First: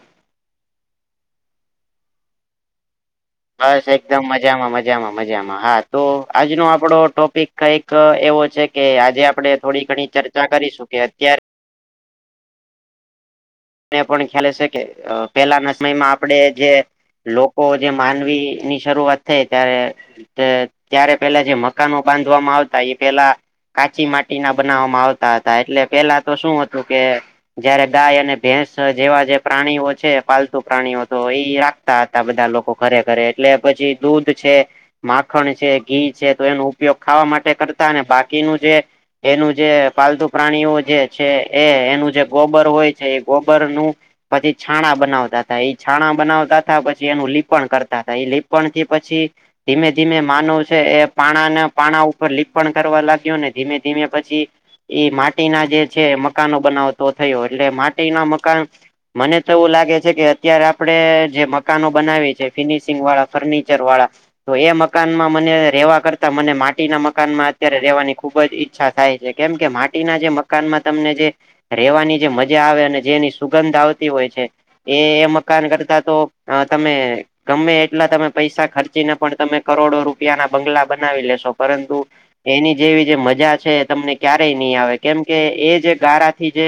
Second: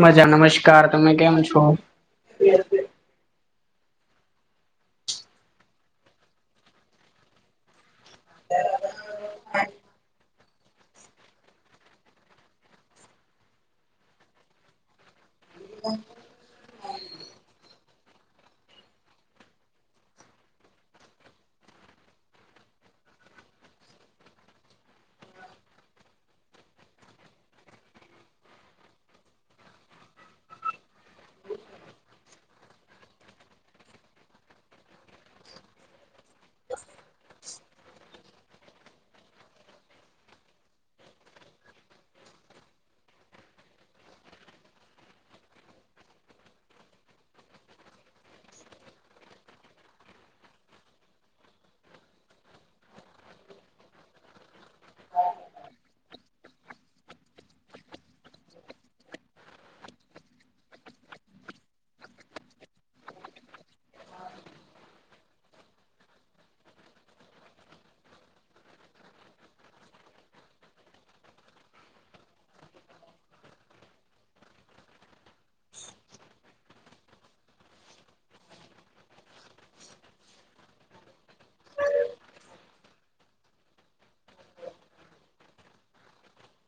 મજા નમસ્કાર તમે કેમ છો? બસ એકદમ મજામાં મજામાં મજામાં હા તો આજનો આપડો ટોપિક કઈક એવો છે કે આજે આપણે થોડી ઘણી ચર્ચા કરીશું કે અત્યાર ને પણ ખ્યાલે છે કે અ પેલા ના સમય માં આપડે જે લોકો જે માનવી ની શરૂઆત થઈ ત્યારે કે ત્યારે પેલા જે મકાનો બાંધવામાં આવતા એ પેલા કાચી માટી ના બનાવવામાં આવતા હતા એટલે પેલા તો શું હતું કે જયારે ગાય અને ભેંસ જેવા જે પ્રાણીઓ છે પાલતુ પ્રાણીઓ તો એઈ રાખતા હતા બધા લોકો. ખરેખરે એટલે પછી દૂધ છે માખણ છે ઘી છે તો એનો ઉપયોગ ખાવા માટે કરતા બાકીનું જે એનું જે પાલતુ પ્રાણીઓ જે છે એ એનું જે ગોબર હોય છે ગોબરનું પછી છાણા બનાવતા થા એ છાણા બનાવતા થા પછી એનું લીપણ કરતા હતાા એ લીપણ થી પછી ધીમે ધીમે માનવ છે એ પાણાના પાણા ઉપર લીપણ કરવા લાગ્યો ને ધીમે ધીમે પછી એ માટીના જે છે મકાનો બનાવતો થયો એટલે માટીના મકાન મને તો એવું લાગે છે કે અત્યારે આપડે જે મકાનો બનાવી છે ફિનિશિંગ વાળા ફર્નિચર વાળા તો એ મકાનમાં મને રેવા કરતા મને માટીના મકાનમાં અત્યારે રેવાની ખુબ જ ઈ ચ્છા થાય છે કેમ કે માટીના જે મકાનમાં તમને જે રેવાની જે મજા આવેન કે જેની સુગંધ આવતી હોય છે એ એ મકાન કરતા તો અ તમે ગમે એટલા તમે પૈસા ખર્ચીને પણ તમે કરોડો રૂપિયાના બંગલા બનાવી લેશો પરંતુ એની જેવી જે મજા છે એ તમને ક્યારેય નહી આવે કેમ કે એ જ ગારાથી જે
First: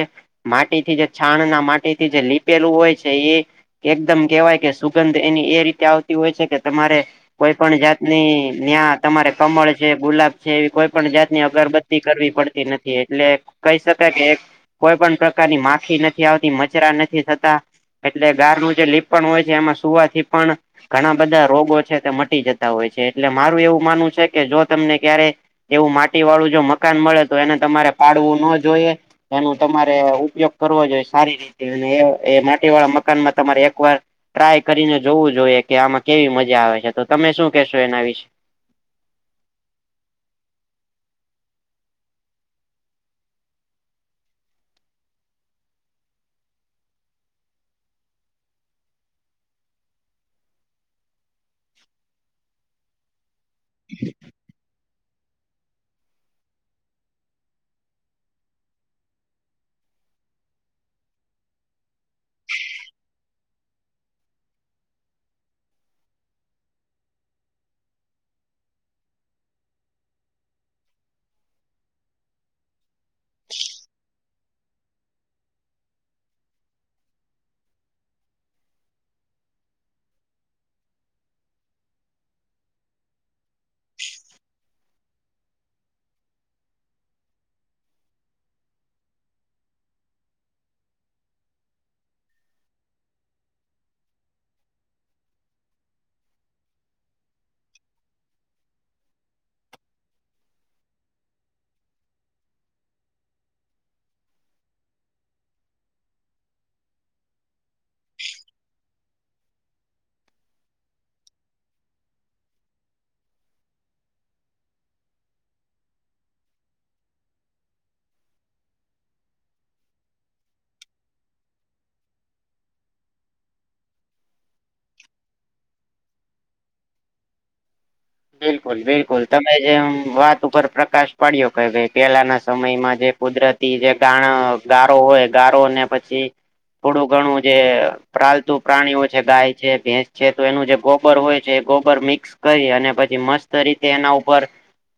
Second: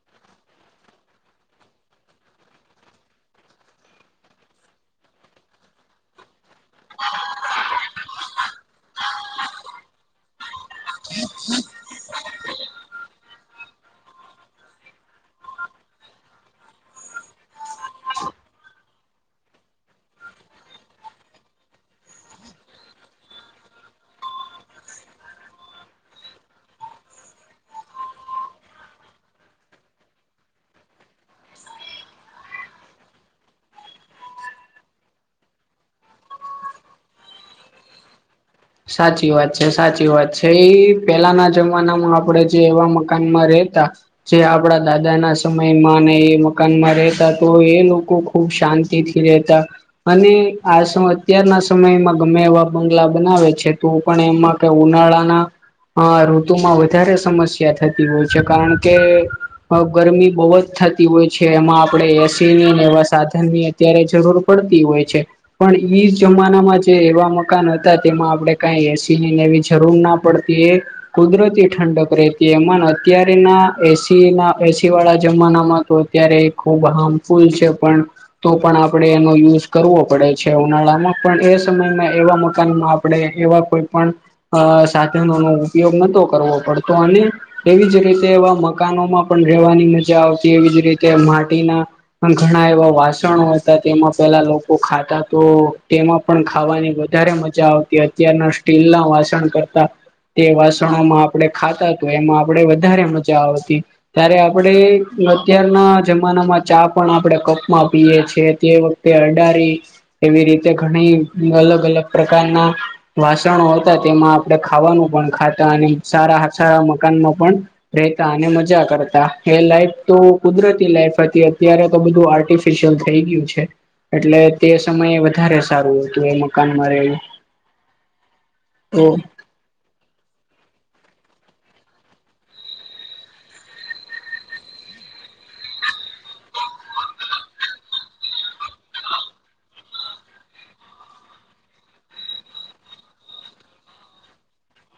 માટીથી જે છાણ ના માટી થી જે લીપેલું હોય છે એ એકદમ કેવાય કે સુગંધ એની એ રીતે આવતી હોય છે કે તમારે કોઈ પણ જાતની ન્યા તમારે કમળ છે ગુલાબ છે એવી કોઈ પણ જાતની અગરબ ત્તિ કરવી પડતી નથી એટલે કહી શકાય કે કોઈ પણ પ્રકારની મા ખી નથી આવતી મચરા નથી થતા એટલે ગારનું જે લીપણ હોય છે એમાં સુવાથી પણ ઘણા બધા રોગો છે તે મટી જતા હોય છે એટલે મારું એવું માનવું છે કે જો તમને ક્યારે એવું માટી વાળું જો મકાન મળે તો એને તમારે પાડવું નો જોઈએ. એનું તમારે અ ઉપયોગ કરવો જોઈએ સારી રીતે અને એ એ માટી વાળા મકાનમાં તમારે એક વાર ટ્રાય કરીને જોવું જોઈએ કે આમાં કેવી મજા આવે છે તો તમે શું કેશો એના વિશે. સાચી વાત છે સાચી વાત છે એ પેલાના જમાનામાં આપણેે જે એવા મકાનમાં રેતા જે આપડા દાદા ના સમયમાં અને એ મકાનમાં રહેતા તો એ લોકો ખૂબ શાંતિથી રેહતા અને આળસુ અત્યારના સમયમાં ગમે એવા બંગલા બનાવે છે તો પણ એમાં તો ઉનાળાના હ ઋતુમાં વધારે સમસ્યા થતી હોય છે કારણ કે અ ગરમી બહુ જ થત તી હોય છે એમાં આપણે એસી ની ને એવા સાધન ની અત્યારે જરૂર પડતી હોય છે. પણ ઈ જમાનામાં જે એવા મકાન હતા તેમાં આપણેે કઈ એસી ન એવી જરૂર ના પડતી એ કુદરતી ઠંડક રહેતી એમાંન અત્યારના એસી ના એસી વાળા જમાનામાં તો અત્યારે ખૂબ હાર્મફુલ છે પણ તો પણ આપણેે એનો યુઝ કરવો પડે છે ઉનાળામાં પણ એ સમયમાં એવા મકાનમાં આપણેે એવા કોઈ પણ અ સાધનો નો ઉપયોગ નતો કરવો પડતો અને એવી જ રીતે એવા મકાનોમાં પણ રહેવાની મજા આવતી એવી જ રીતે માટીના અન ઘણા એવા વાસણો હતા તેમાં પેલા લોકો ખાતા તો તેમાં પણ ખાવાની વધારે મજા આવતી અત્યારના સ્ટીલ ના વાસણ કરતા તે વાસણોમાં આપડે ખાતા તો એમાં આપણેે વધારે મજા આવતી ત્યારે આપણેે અત્યારના જમાનામાં ચા પણ આપણે કપમાં પીએ છે તે વ તે અડારી એવી રીતે ઘણી અલગ અલગ પ્રકારના વાસણો હતા તેમાં આપણે ખાવાનું પણ ખાતા અને સારા સારા મકાનમાં પણ રહેતા અને મજા કરતા એ લાઈફ તો કુદરતી લાઈફ હતી અત્યારે તો બધું આર્ટ ફિશિયલ થઈ ગયું છે એટલે તે સમયે વધારે સારું હતું એ મકાનમાં રહેવું. બિલકુલ તો બિલકુલ ત કે જેમ વાત ઉપર પ્રકાશ પાડ્યો કે ભાઈ પેલાના સમયમાં જે કુદરત બીજે ગાણ ગારો હોય ગારો અને પછી થોડું ઘણું જે પ્રાલતુ પ્રાણીઓ છે ગાય છે ભેંસ છે તો એનું જે ગો ગોબર હોય છે ગોબર મિક્સ કરી અને પછી મસ્ત રીતે એના ઉપર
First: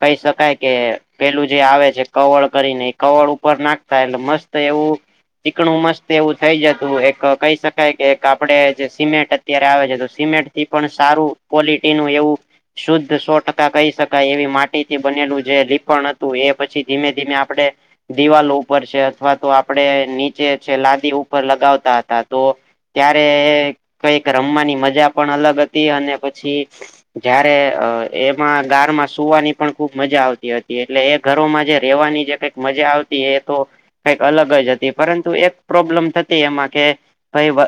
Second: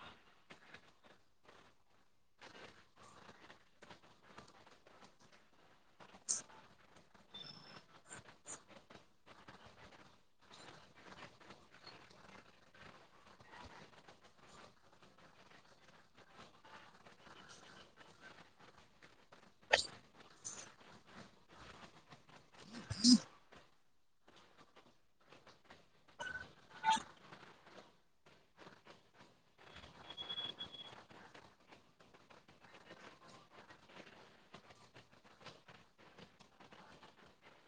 કહી શકાય કે પેલું જે આવે છે કવળ કરીને એ કવળ ઉપર નાખતા એટલે મસ્ત એવું ચીકણું મસ્ત એવું થઈ જતું એક કહી શકાય કે એક આપડે જે સિમેન્ટ અત્યારે આવે છે તો સિમેન્ટ થી પણ સારું ક્વોલિટી નું એવું શુદ્ધ સો ટકા કહી શકાય એવી માટીથી બનેલું જે લીપણ હતું એ પછી ધીમે ધીમે આપડે દિવાલો ઉપર છે અથવા તો આપડે નીચે છે લાદી ઉપર લગાવતા હતા તો ત્યારે કઈક રમવાની મજા પણ અલગ હતી અને પછી જ્યાં એમાં ગાર માં સુવાની પણ ખુબ મજા આવતી હતી એટલે એ ઘરોમાં જે રહેેવાની જે કઈ મજા આવતી એ તો કઈક અલગ જ હતી પરંતુ એક પ્રોબ્લમ થતી એમાં કે ભાઈ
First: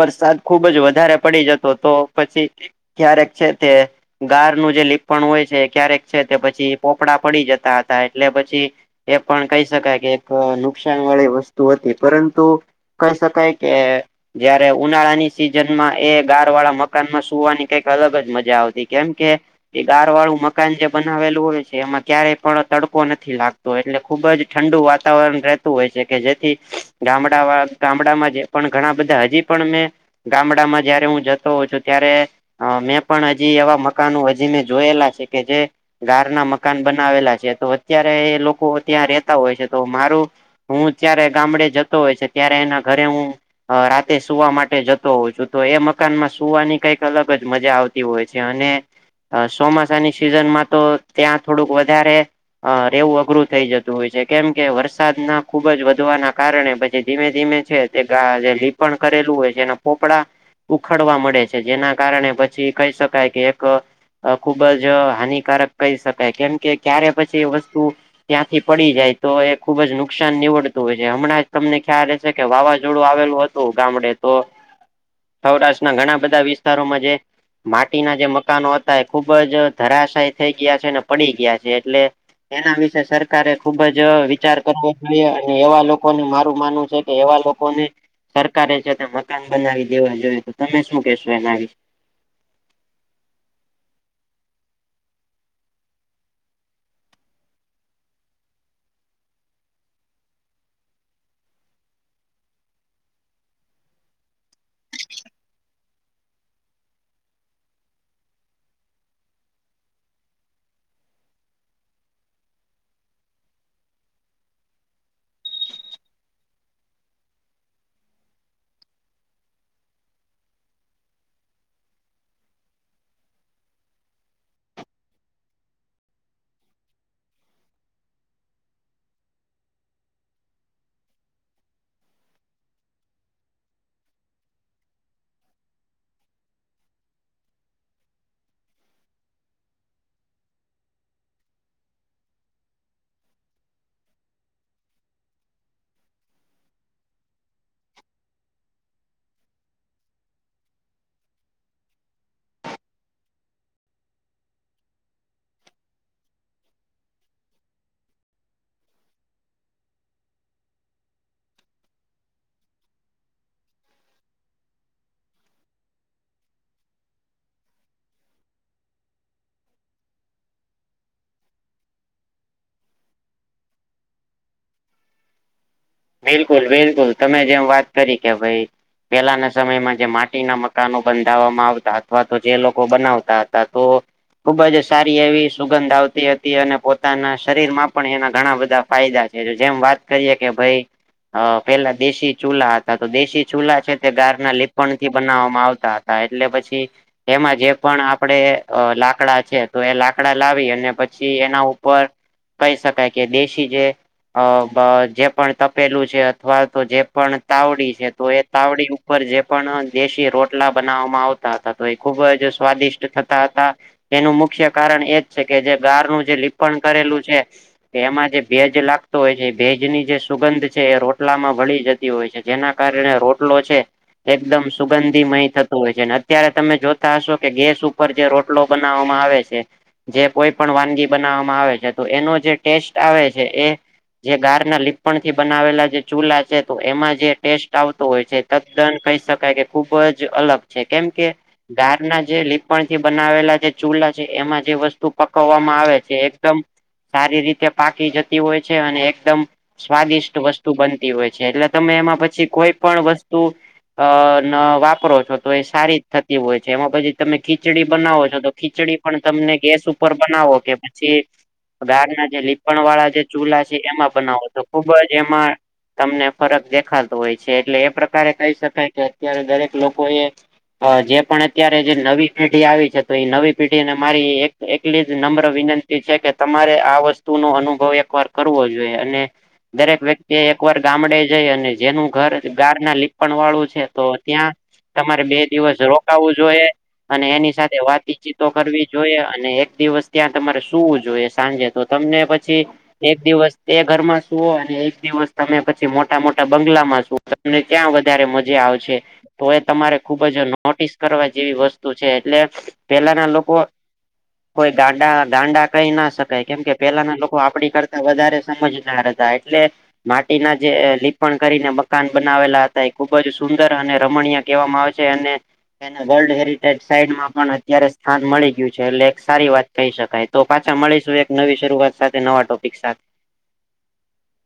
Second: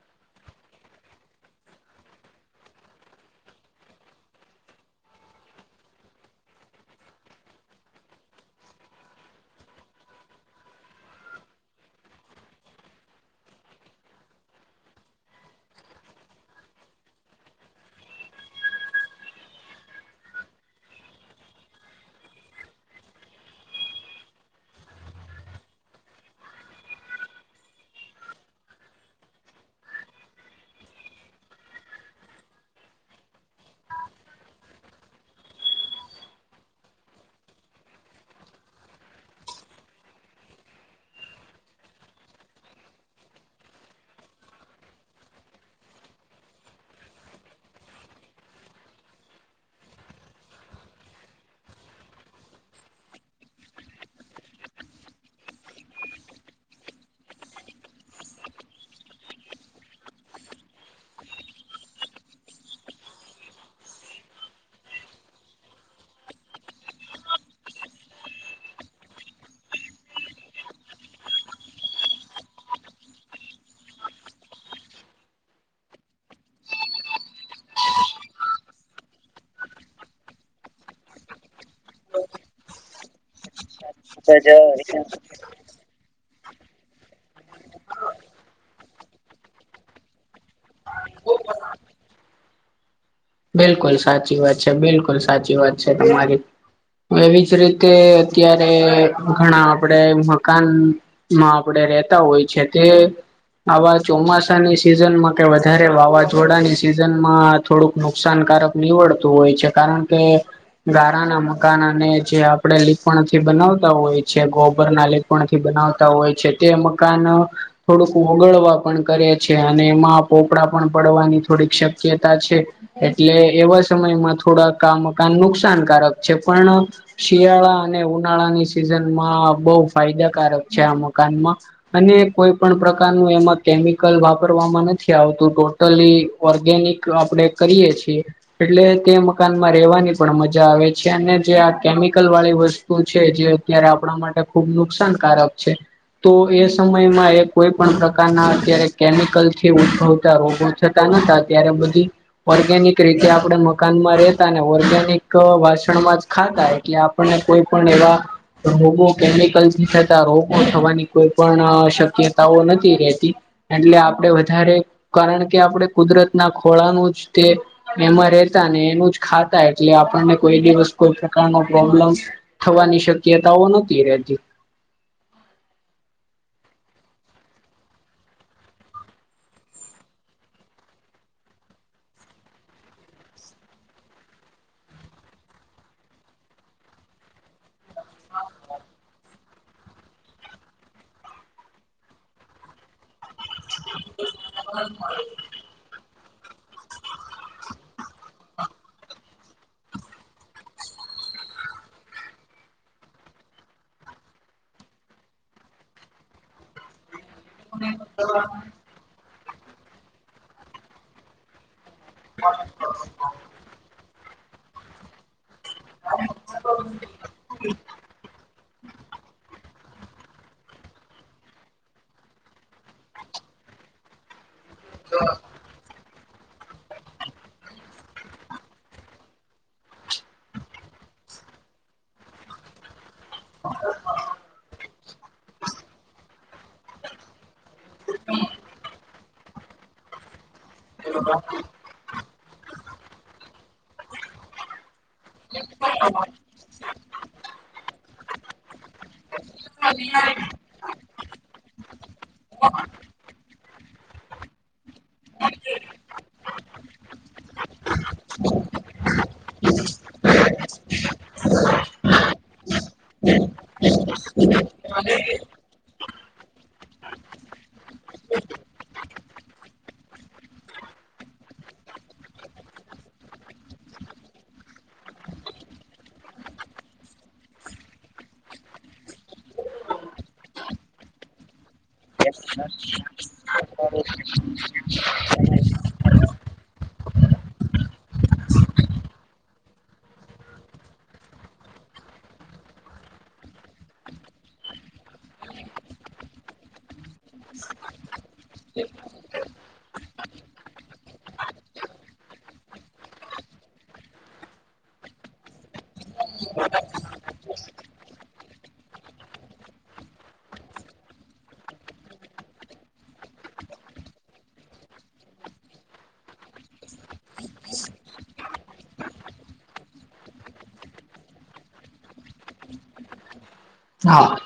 વરસાદ ખુબ જ વધારે પડી જતો તો પછી ક્યારેક છે તે ગારનુંું જે લીપણ હોય છે ક્યારેક છે તે પછી પોપડા પડી જતા હતા એટલે પછી એ પણ કહી શકાય કે એક નુકસાન વાળી વસ્તુ હતી પરંતુ કહી શકાય કે જયારે ઉનાળા ની સિઝન માં એ ગાર વાળા મકાનમાં સુવાની કઈક અલગ જ મજા આવતી કેમકે એ ગાર વાળું મકાન જે બનાવેલું હોય છે એમાં ક્યારેય પણ તડકો નથી લાગતો તો એટલે ખુબ જ ઠંડુ વાતાવરણ રહેતું હોય છે કે જેથી ગામડા ગામડામાં જે પણ ઘણા બધા હજી પણ મેં ગામડામાં જયારે હું જતો હોઉ છું ત્યારે મેં પણ હજી એવા મકાનો હજી મે જોયેલા છે કે જે ગાર ના મકાન બનાવેલા છે તો અત્યારે એ લોકો ત્યાં રેતા હોય છે તો મારું હું અ્યારે ગામડે જતો હોય છે ત્યારે એના ઘરે હું અ રાતે સુવા માટે જતો હોઉં છું તો એ મકાન માં સુવાની કઈક અલગ જ મજા આવતી હોય છે અને ચોમાસાની સિઝનમાં તો ત્યાં થોડુંક વધારે અ રહેવું અઘરું થઇ જતું હોય છે કેમ કે વરસાદ ના ખુબ જ વધવાના કારણે પછી ધીમે ધીમે છે જે લીપણ કરેલું હોય છે એના પોપડા ઉખાડવા મળે છે જેના કારણે પછી કહી શકાય કે એક અ ખુબ જ હાનિકારક કહી શકાય કેમ કે ક્યારે પછી વસ્તુ ત્યાંથી પડી જાય તો એ ખુબ જ નુકસાન નીવડતું હોય છે હમણાં જ તમને ખ્યાલ હશે કે વાવાઝોડું આવેલું હતું ગામડે તો હ સૌરાષ્ટ્રના ઘણા બધા વિસ્તારોમાં જે પાટી ના જે મકાનો હતા એ ખુબ જ ધરાશાયી થઈ ગયા છે અને પડી ગયા છે એટલે એના વિશે સરકારે ખુબ જ વિચાર કરવો જોઈએ અને એવા લોકો લોકોને મારું માનવું છે કે એવા લોકોને સરકારે છે ત મકાન બનાવી દેવા જોઈએ તો તમે શું કેશો એના આવી? બિલકુલ સાચી વાત છે બિલકુલ સાચી વાત છે તમારી એવી જ રીતે અત્યારે ઘણા આપડે મકાન માં આપણેે રતા હોય છે તે આવા ચોમાસાની સિઝનમાં કે વધારે વાવાઝોડાની સિઝન માં થોડુંક નુકસાનકારક નીવડતું હોય છે કારણ કે ગારા ના મકાન અને જે આપણે લીપણથી બનાવતા હોય છે ગોબર ના લ થી બનાવતા હોય છે તે મકાન થોડુંક ઓગળવા પણ કરે છે અને એમાં પોપડા પણ પડવાની થોડીક શક્યતા છે. એટલે એવા સમયમાં થોડા ક મકાન નુકસાનકારક છે પણ શિયાળા અને ઉનાળાની સિઝનમાં બહુ ફાયદાકારક છે આ મકાનમાં અને કોઈ પણ પ્રકારનું એમાં કેમિકલ વાપરવામાં નથી આવતું ટો ટલી ઓર્ગેનિક આપણેે કરીયએ છીએ એટલે તે મકાનમાં રહેેવાની પણ મજા આવે છે અને જે આ કેમિકલ વાળી વસ્ તું છે જે અત્યારે આપણા માટે ખુબ નુકસાનકારક છે. તો એ સમયમાં એ કોઈ પણ પ્રકારના અત્યારે કેમિકલથી ઉદભવતા રોગો થતા નતા ત્યારે બધી ઓર્ગેનિક રીતે આપણે મકાનમાં રેતા ઓર્ગેનિક વાસણમાં જ ખાતા એટલે આ પણ ને કોઈ પણ એવા રોગો કેમિકલથી થતા રોગો થવાની કોઈ પણ શક્યતાઓ નથી રેતી એટલે આપણેે વધારે કારણ કે આપણે કુદરતના ખોળાનું જ તે એમાં રેતા ને એનું જ ખાતા એટલે આપણને કોઈ દિવસ કોઈ પ્રકાર ન પ્રોબ્લમ થવાની શક્યતાઓ નહતી રહેતી બિલકુલ બિલકુલ તમે જેમ વાત કરી કે ભાઈ પેલાના સમયમાં જે માટીના મકાનો બંધાવવામાં આવતા અથવા તો જે લોકો બનાવતા હતા તો ખુબ જ સારી એવી સુગંધ આવતી હતી અને પોતાના શરીર માં પણ એના ઘણા બધા ફાયદા છે જેમ વાત કરીએ કે ભાઈ અ પેલા દેશી ચૂલા હતા તો દેશી ચૂલા છે તે ગાર ના લીપણ થી બનાવવામાં આવતા હતા હા એટલે પછી એમાં જે પણ આપણેે લાકડા છે તો એ લાકડા લાવી અને પછી એના ઉપર કહી શકાય કે દેશી જે જે પણ ત પેલું છે અથવા તો જે પણ તાવડી છે તો એ તાવડી ઉપર જે પણ દેશી રોટલા બનાવવામાં આવ તા તા તો એ ખુબ જ સ્વાદિષ્ટ થતા હતા એનું મુખ્ય કારણ એ છે કે જે ગાર નું જે લીપણ કરેલું છે કે એમાં જે ભેજ લાગતો હોય છે ભેજ ની જે સુગંધ છે એ રોટલામાં ભળી જતી હોય છે જેના કારણે રોટલો છે એકદમ સુગંધી મહી થતું હોય છે, ને અત ત્યારે તમે જોતા હશો કે ગેસ ઉપર જે રોટલો બનાવવામાં આવે છે જે કોઈ પણ વાનગી બનાવવામાં આવે છે તો એનો જે ટેસ્ટ આવે છે એ જે ગાર ના લીપણથી બનાવેલા જે ચૂલા છે તો એમાં જે ટેસ્ટ આવતો હોય છે તદ્દન કહી શકાય કે ખૂબ જ અલગ છે કેમ કે ઘારના જે લીપણથી બનાવેલા જે ચૂલા છે એમાં જે વસ્તુ પકવવામાં આવે છે એકદમ સારી રીતે પાકી જતી હોય છે અને એકદમ સ્વાદિષ્ટ બનતી હોય છે એટલે તમે એમાં પછી કોઈ પણ વસ્તુ અ ન વાપ પરો છો તો એ સારી થતી હોય છે એમાં પછી તમે ખીચડી બનાવો છો તો ખીચડી પણ તમને ગેસ ઉપ પર બનાવો કે પછી ગારના જે લીપણ વાળા જે ચૂલા છે એમાં બનાવો તો ખુબ જ એમાં તમને ફરક દેખાતો હોય છે એટલે એ પ્રકારે કહી શકાય કે અત્યારે દરેક લોકો એ જે પણ અત્યારે જે નવી પેઢી આવી છે તો એ નવી પેઢી ને મારી એક એટલી જ નમ્ર વિનંતી છે કે તમારે આ વસ્તુ નો અનુભવ એક વાર કરવો જોઈએ અને દરેક વ્યક્તિ એકવાર ગામડે જઈ અને જેનું ઘર ગાર ના લીપણ વાળું છે તો ત્યાં તમારે બે દિવસ રોકાવવું જોઈએ અને એની સાથે વાતચીતો કરવી જોઈએ અને એક દિવસ ત્યાં તમારે સુવું જોઈએ સાંજે તો તમને પછી એક દિવસ એ ઘરમાં શુ અને એક દિવસ તમે પછી મોટા મોટા બંગલામાં છુ તમને ત્યાં વધારે મજા આવશે તો એ તમારે ખુબ જ નોટિસ કરવા જેવી વસ્તુ છે એટલે પેલાના લોકો કોઈ ગાંડા ગાંડા કહી ના શકાય કેમ કે પેલાના લોકો આપડી કરતા વધારે સમજનાર એટલે માટીના જે લીપણ કરીને મકાન બનાવેલા હતા એ ખુબ જ સુંદર અને રમણીય કહેવામાં આવે છે અને એને વર્લ્ડ હેરિટેજ સાઈટમાં પણ અત્યારે સ્થાન મળી ગયું છે એટલે એક સારી વાત કહી શકાય તો પાછા મળીશું એક નવી શરૂઆત સાથે નવા ટોપિક હા